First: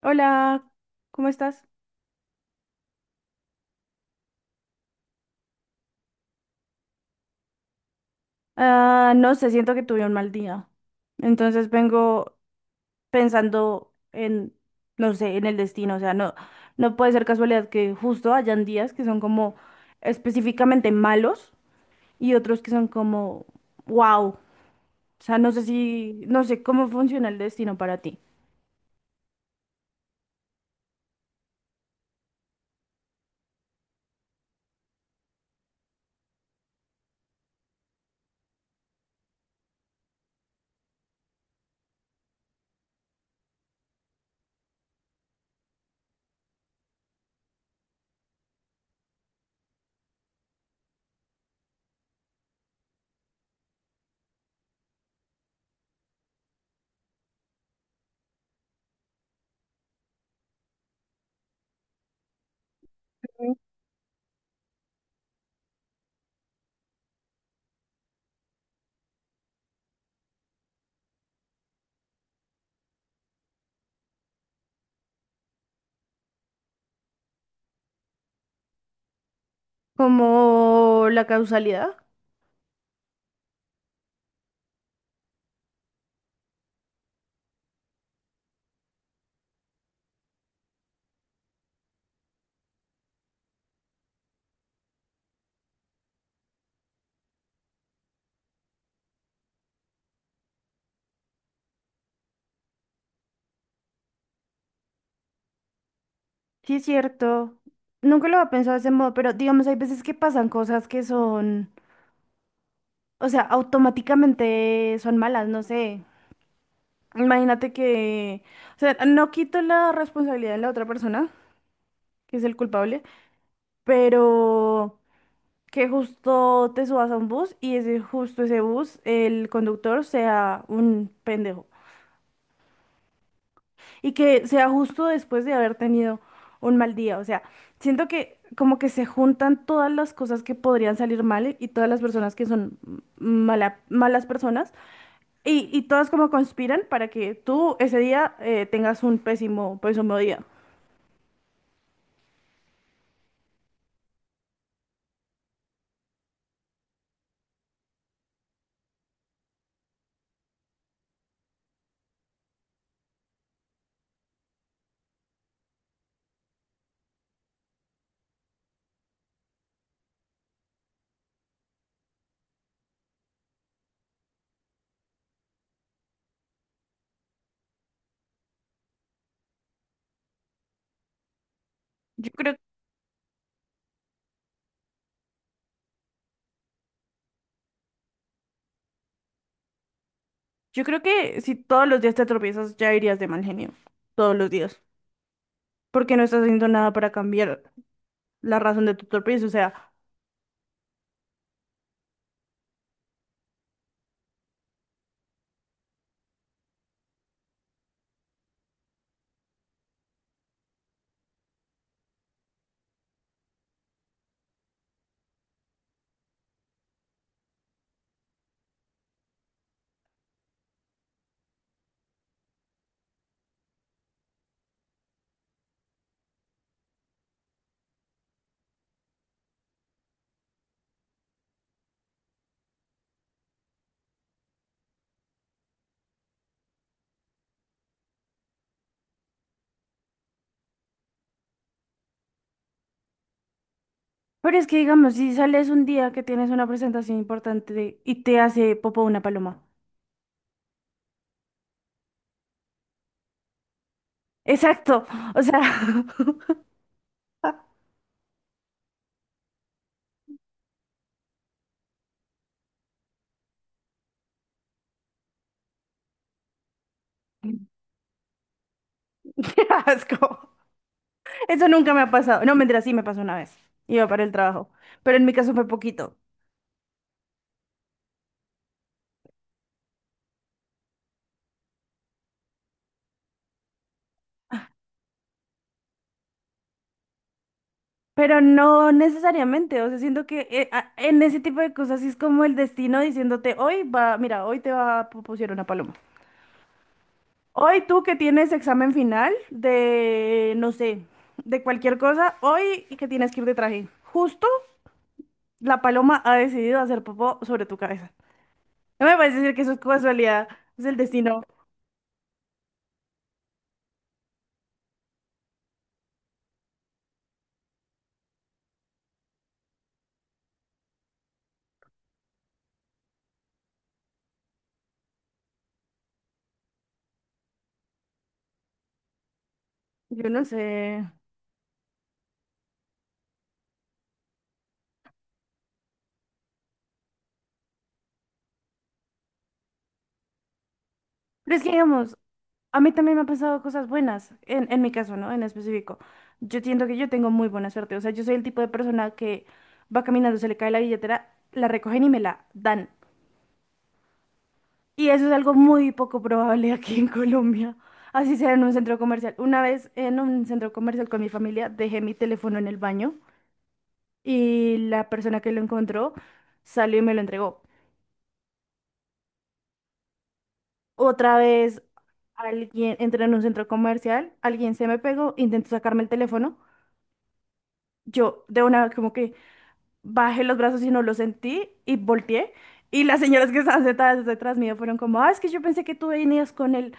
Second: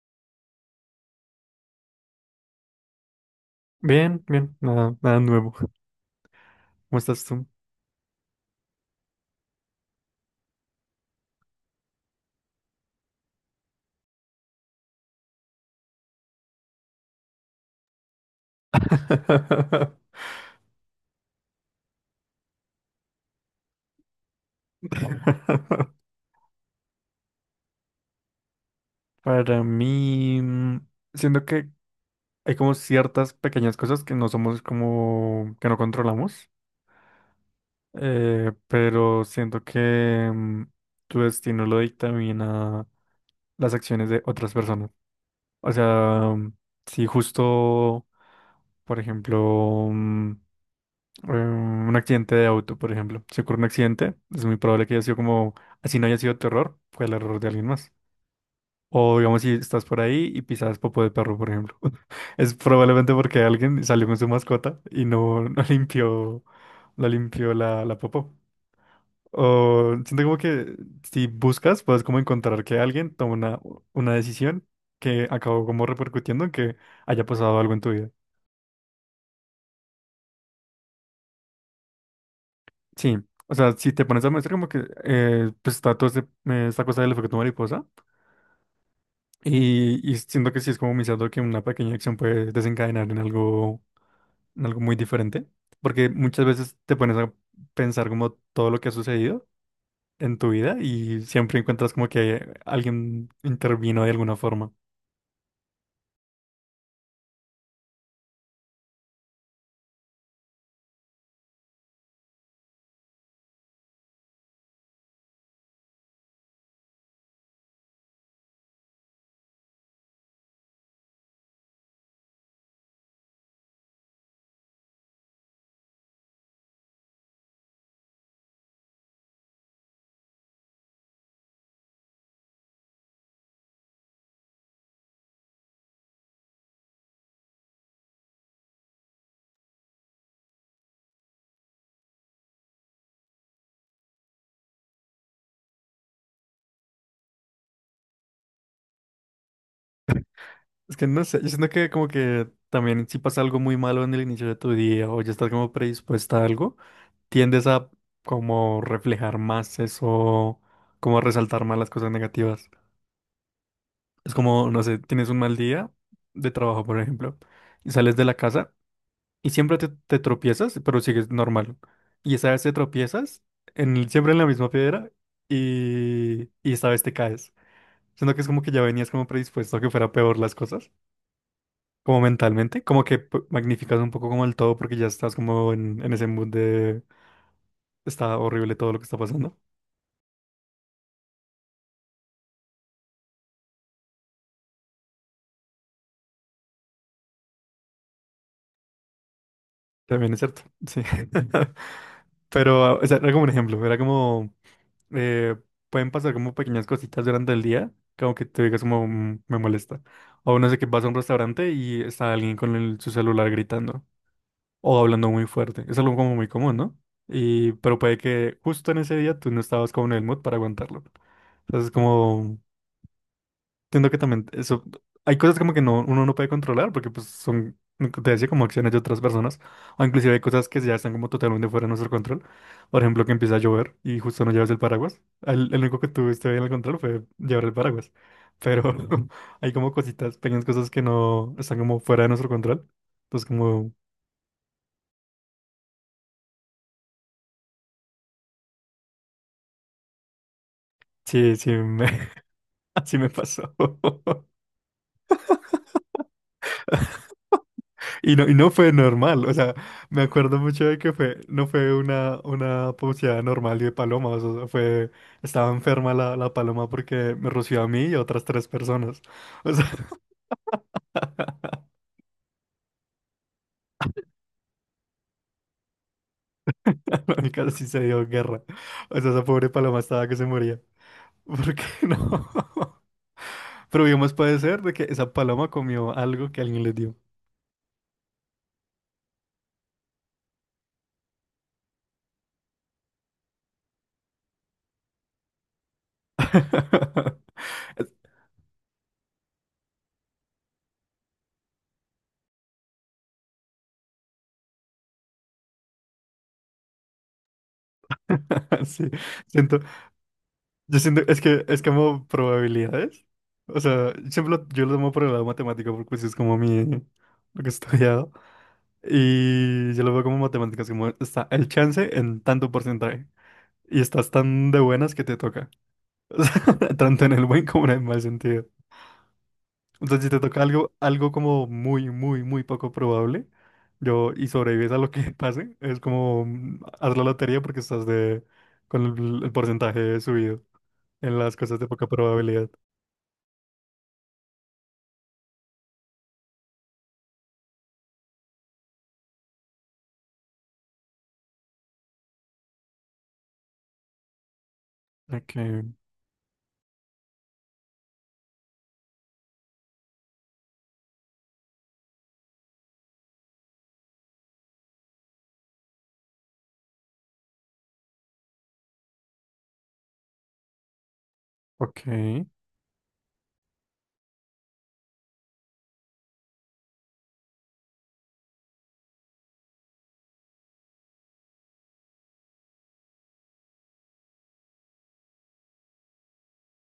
Hola, ¿cómo estás? Bien, bien, nada, nada nuevo. ¿Cómo estás tú? Ah, no sé, siento que tuve un mal día. Entonces vengo pensando en, no sé, en el destino. O sea, no puede ser casualidad que justo hayan días que son como específicamente malos y otros que son como, wow. O sea, no sé si, no sé cómo funciona el destino para ti. Para mí, siento que hay como ciertas pequeñas cosas que no somos como, que no controlamos, pero siento que tu destino lo dictamina las acciones de otras personas. O sea, mm, si justo, por ejemplo, un accidente de auto, por ejemplo. Si ocurre un accidente, es muy probable que haya sido como, así no haya sido tu error, fue el error de alguien más. O digamos, si estás por ahí y pisas popo de perro, por ejemplo. Es probablemente porque alguien salió con su mascota y no limpió, no limpió la popó. O siento como que si buscas, puedes como encontrar que alguien toma una decisión que acabó como repercutiendo en que haya pasado algo en tu vida. Como la causalidad. Sí, o sea, si te pones a mostrar como que pues está toda esta cosa del efecto mariposa y siento que sí es como iniciando que una pequeña acción puede desencadenar en algo muy diferente, porque muchas veces te pones a pensar como todo lo que ha sucedido en tu vida y siempre encuentras como que alguien intervino de alguna forma. Sí, es cierto. Nunca lo había pensado de ese modo, pero digamos, hay veces que pasan cosas que son, o sea, automáticamente son malas, no sé. Imagínate que, o sea, no quito la responsabilidad de la otra persona, que es el culpable, pero que justo te subas a un bus y ese justo ese bus, el conductor sea un pendejo. Y que sea justo después de haber tenido un mal día. O sea, siento que como que se juntan todas las cosas que podrían salir mal y todas las personas que son malas personas. Y todas como conspiran para que tú ese día tengas un pésimo, pésimo día. Es que no sé, yo siento que como que también si pasa algo muy malo en el inicio de tu día o ya estás como predispuesta a algo. Tiendes a como reflejar más eso, como a resaltar más las cosas negativas. Es como, no sé, tienes un mal día de trabajo, por ejemplo, y sales de la casa y siempre te tropiezas, pero sigues normal. Y esa vez te tropiezas en, siempre en la misma piedra y esta vez te caes. Siento que es como que ya venías como predispuesto a que fuera peor las cosas, como Yo creo, mentalmente, como que magnificas un poco como el todo porque ya estás como en ese mood de está horrible todo lo que está pasando. yo creo que si todos los días te tropiezas, ya irías de mal genio. Todos los días. Porque no estás haciendo nada para cambiar la razón de tu tropiezo. O sea, También es cierto, sí. Pero, o sea, era como un ejemplo, era como, eh, pueden pasar como pequeñas cositas durante el día, como que te digas como, "Mm, me molesta". O no sé, que vas a un restaurante y está alguien con su celular gritando o hablando muy fuerte. Es algo como muy común, ¿no? Y, pero puede que justo en ese día tú no estabas como en el mood para aguantarlo. Entonces, como entiendo que también eso, hay cosas como que no, uno no puede controlar porque pues son, lo que te decía, como acciones de otras personas, o inclusive hay cosas que ya están como totalmente fuera de nuestro control. Por ejemplo, que empieza a llover y justo no llevas el paraguas. El único que tuviste bien el control fue llevar el paraguas. Pero hay como cositas, pequeñas cosas que no están como fuera de nuestro control. Entonces como, pero es que digamos, si sales un día que tienes una presentación importante y te hace popo una paloma. sí, sí, me, así me pasó. Exacto. O sea, y no fue normal, o sea, me acuerdo mucho de que fue, no fue una pauseada normal de palomas, o sea, fue, estaba enferma la paloma porque me roció a mí y a otras tres personas, qué o sea, asco. Eso nunca me ha pasado. No, mentira, sí me pasó una vez. Iba para el trabajo. Pero en mi caso fue poquito. la única sí se dio guerra, o sea, esa pobre paloma estaba que se moría, porque no, pero bien más puede ser de que esa paloma comió algo que alguien le dio, Pero no necesariamente, o sea, siento que en ese tipo de cosas sí es como el destino diciéndote, hoy va, mira, hoy te va a pusieron una paloma. Hoy tú que tienes examen final de, no sé, de cualquier cosa, hoy que tienes que ir de traje. Justo la paloma ha decidido hacer popó sobre tu cabeza. No sí, me puedes decir que eso es siento, casualidad, es el yo siento, es destino. que es como probabilidades. O sea, siempre yo lo tomo por el lado matemático porque eso es como mi lo que he estudiado. Y yo lo veo como matemáticas, como está el chance en tanto porcentaje. Y estás tan de buenas que te toca. O sea, tanto en el buen como en el mal sentido. Entonces, Yo si te no toca algo, sé. algo como muy, muy, muy poco probable, yo, y sobrevives a lo que pase, es como haz la lotería porque estás de con el porcentaje subido en las Pero es que cosas de poca digamos, probabilidad. a mí también me han pasado cosas buenas, en mi caso, ¿no? En específico. Yo siento que yo tengo muy buena suerte. O sea, yo soy el tipo de persona que va caminando, se le cae la billetera, la recogen y me la dan. Y eso es algo Okay, muy poco probable aquí en Colombia. Así sea en un centro comercial. Una vez en un centro comercial con mi familia dejé mi teléfono en el baño y la persona que lo encontró salió y me lo entregó. Otra vez okay. alguien entré en un centro comercial, alguien se me pegó, intentó sacarme el teléfono. Yo de una como que bajé los brazos y no los sentí y volteé. Y las señoras que estaban sentadas detrás mío fueron como, ah, es que yo pensé que tú venías con él.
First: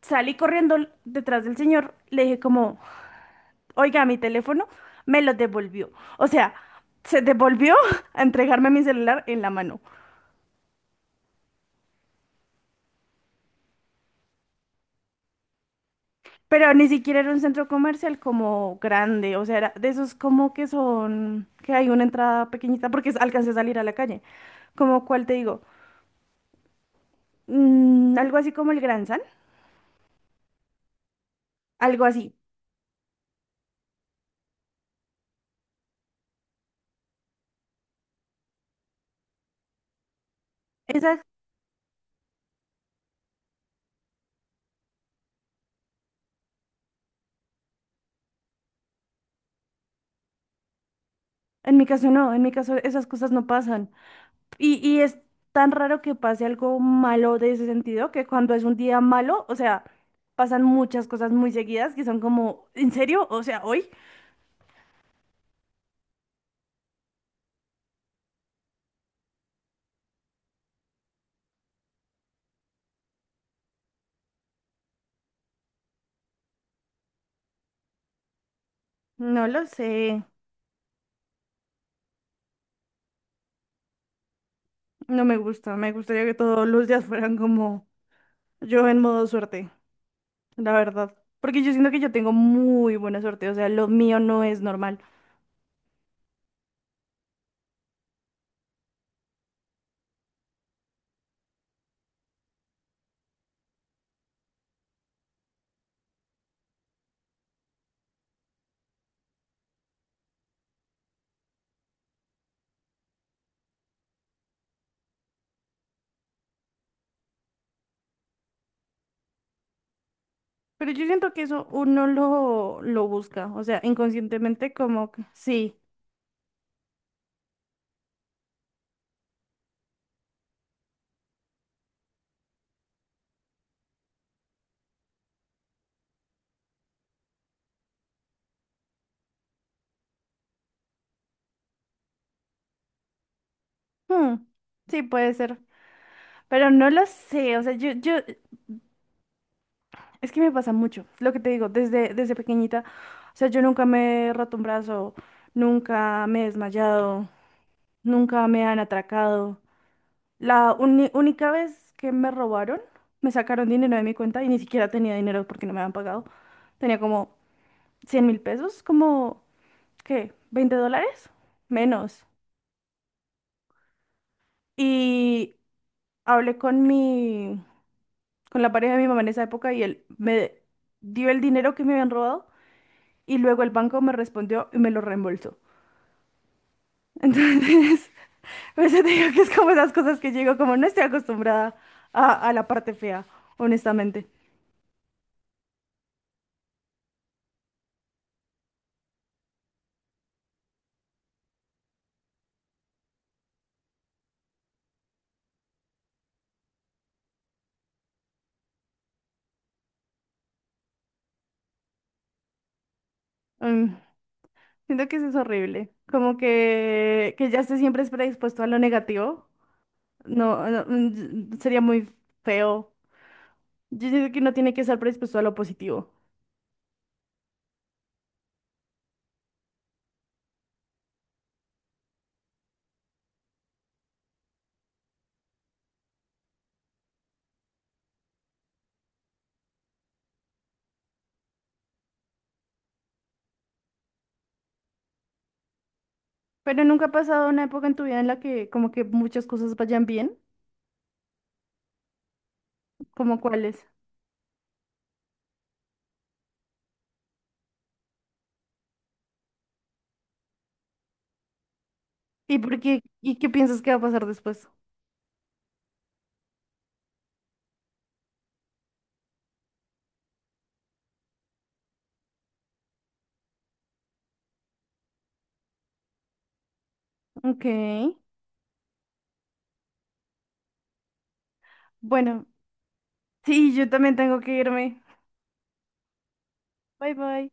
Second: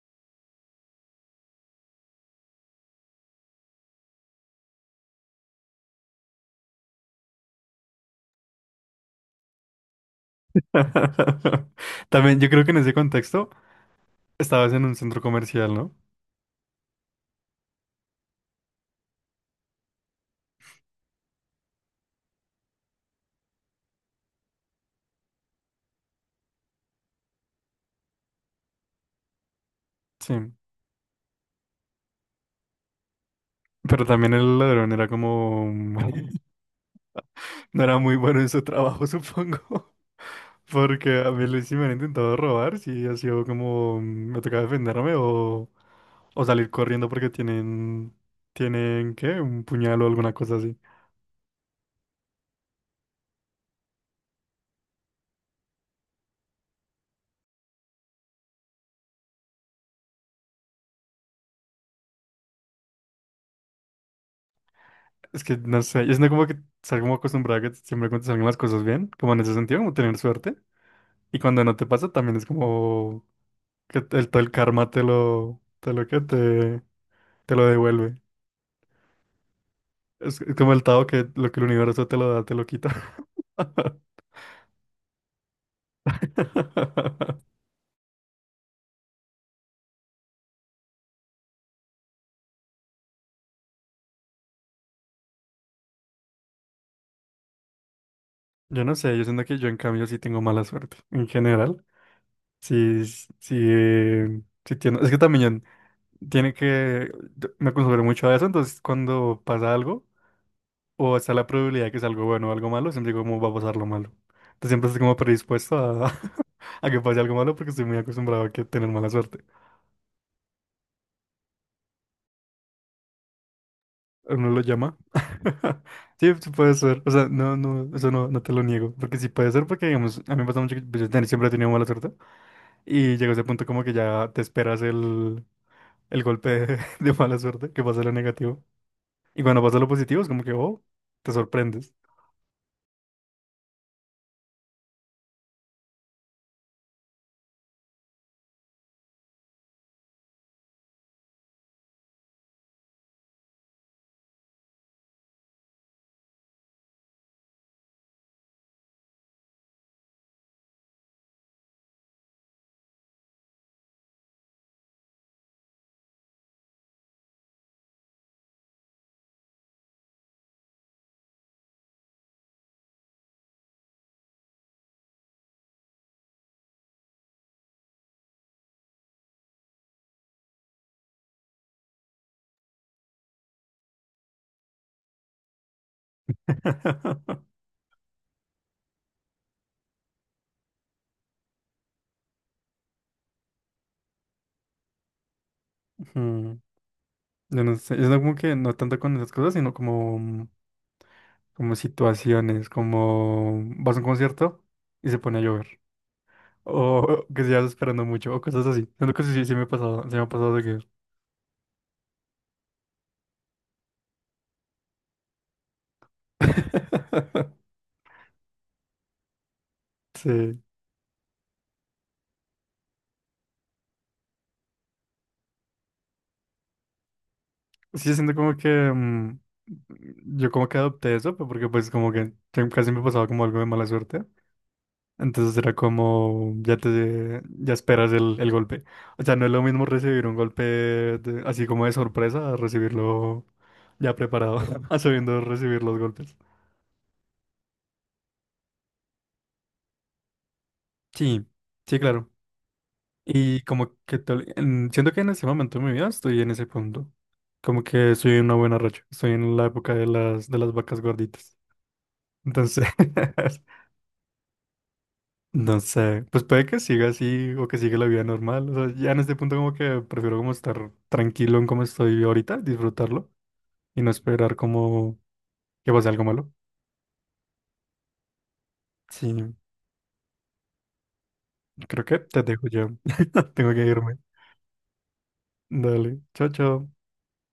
Salí corriendo detrás del señor, le dije como, oiga, mi teléfono me lo devolvió. O sea, se devolvió a entregarme mi celular en la mano. También yo creo que en ese contexto estabas en un centro comercial, ¿no? Pero ni siquiera era un centro comercial como grande, o sea, era de esos como que son, que hay una entrada pequeñita porque alcancé a salir a la calle. Como cuál te digo, mm, algo así como el Gran San, Sí. algo así. Pero también el ladrón era como... no era muy bueno en su trabajo, supongo. Porque a mí sí me han intentado robar, sí ha sido como... me toca defenderme o salir corriendo porque tienen... Tienen, ¿qué? Un puñal o alguna cosa así. En mi caso no, en mi caso esas cosas no pasan. Y es tan raro que pase algo malo de ese sentido, que cuando es un día malo, o sea, pasan muchas cosas muy seguidas que son como, ¿en serio? O sea, ¿hoy? Es que no sé, ¿es siento como que estar como acostumbrada a que siempre cuando te salgan las cosas bien, como en ese sentido, como tener suerte. Y cuando no te pasa, también es como que todo el karma te lo que te lo devuelve. No lo sé, Es como el Tao que lo que el universo te lo da, te lo quita. no me gusta, me gustaría que todos los días fueran como yo en modo suerte, la verdad. Porque yo siento que yo tengo muy buena suerte, o sea, lo mío no es normal. Yo no sé, yo siento que yo en cambio sí tengo mala suerte. En general, sí, sí, sí tiene. Es que también tiene que. Yo me acostumbré mucho a eso, entonces cuando pasa algo, o está la probabilidad de que sea algo bueno o algo malo, siempre digo cómo va a pasar lo malo. Entonces siempre estoy como predispuesto a, a que pase algo malo porque estoy muy acostumbrado a que tener mala suerte. Pero yo siento que eso uno lo busca, o sea, Uno lo inconscientemente llama. como que sí, Sí, sí puede ser. O sea, no, no, eso no, no te lo niego. Porque sí puede ser porque, digamos, a mí me pasa mucho que pues, yo siempre he tenido mala suerte y llega ese punto como que ya te esperas el golpe de, de mala suerte, que pasa lo negativo. Y cuando pasa lo positivo es como que, oh, te sorprendes. hmm, sí puede ser. Pero no lo sé, o sea, es que me pasa mucho, lo que te digo, desde pequeñita, o sea, yo nunca me he roto un brazo, nunca me he desmayado, nunca me han atracado. La única vez que me robaron, me sacaron dinero de mi cuenta y ni siquiera tenía dinero porque no me habían pagado. Tenía como 100.000 pesos, como, ¿qué? ¿20 dólares? Menos. Y hablé con mi, con la pareja de mi mamá en esa época y él me dio el dinero que me habían robado. Y luego el banco me respondió y me lo reembolsó. Entonces, por eso te digo que es como esas cosas que llego, como no estoy acostumbrada a la parte fea, honestamente. Mm, yo no sé, yo no como que no tanto con esas cosas, sino como... como situaciones, como vas a un concierto y se pone a llover, o que estás esperando mucho, o cosas así. Siento que sí, sí, sí me ha pasado, sí me ha pasado de que Mm, siento que eso es horrible. Como que ya esté siempre es predispuesto a lo negativo. sí, No, no, mm, sería muy feo. Yo siento que no tiene que estar predispuesto a lo positivo. sí, siento como que mm, yo como que adopté eso, pero porque pues como que casi me pasaba como algo de mala suerte. Entonces era como, ya te, ya esperas el golpe. O sea, no es lo mismo recibir un golpe así como de sorpresa a recibirlo ya preparado, a sabiendo recibir los golpes. Pero nunca ha pasado una época en tu vida en la que como que muchas cosas vayan bien, Sí, sí, claro. como Y cuáles. como que tal, siento que en ese momento de mi vida estoy en ese punto. Como que estoy en una buena racha. Estoy en la época de las vacas gorditas. ¿Y por Entonces, qué? ¿Y qué piensas que va a pasar después? no sé, pues puede que siga así o que siga la vida normal. O sea, ya en este punto como que prefiero como estar tranquilo en cómo estoy ahorita, disfrutarlo y no esperar como que pase algo malo. Ok. Sí, creo que te Bueno, dejo ya. sí, Tengo que yo también irme. tengo que irme. Dale, chao, chao. Bye bye.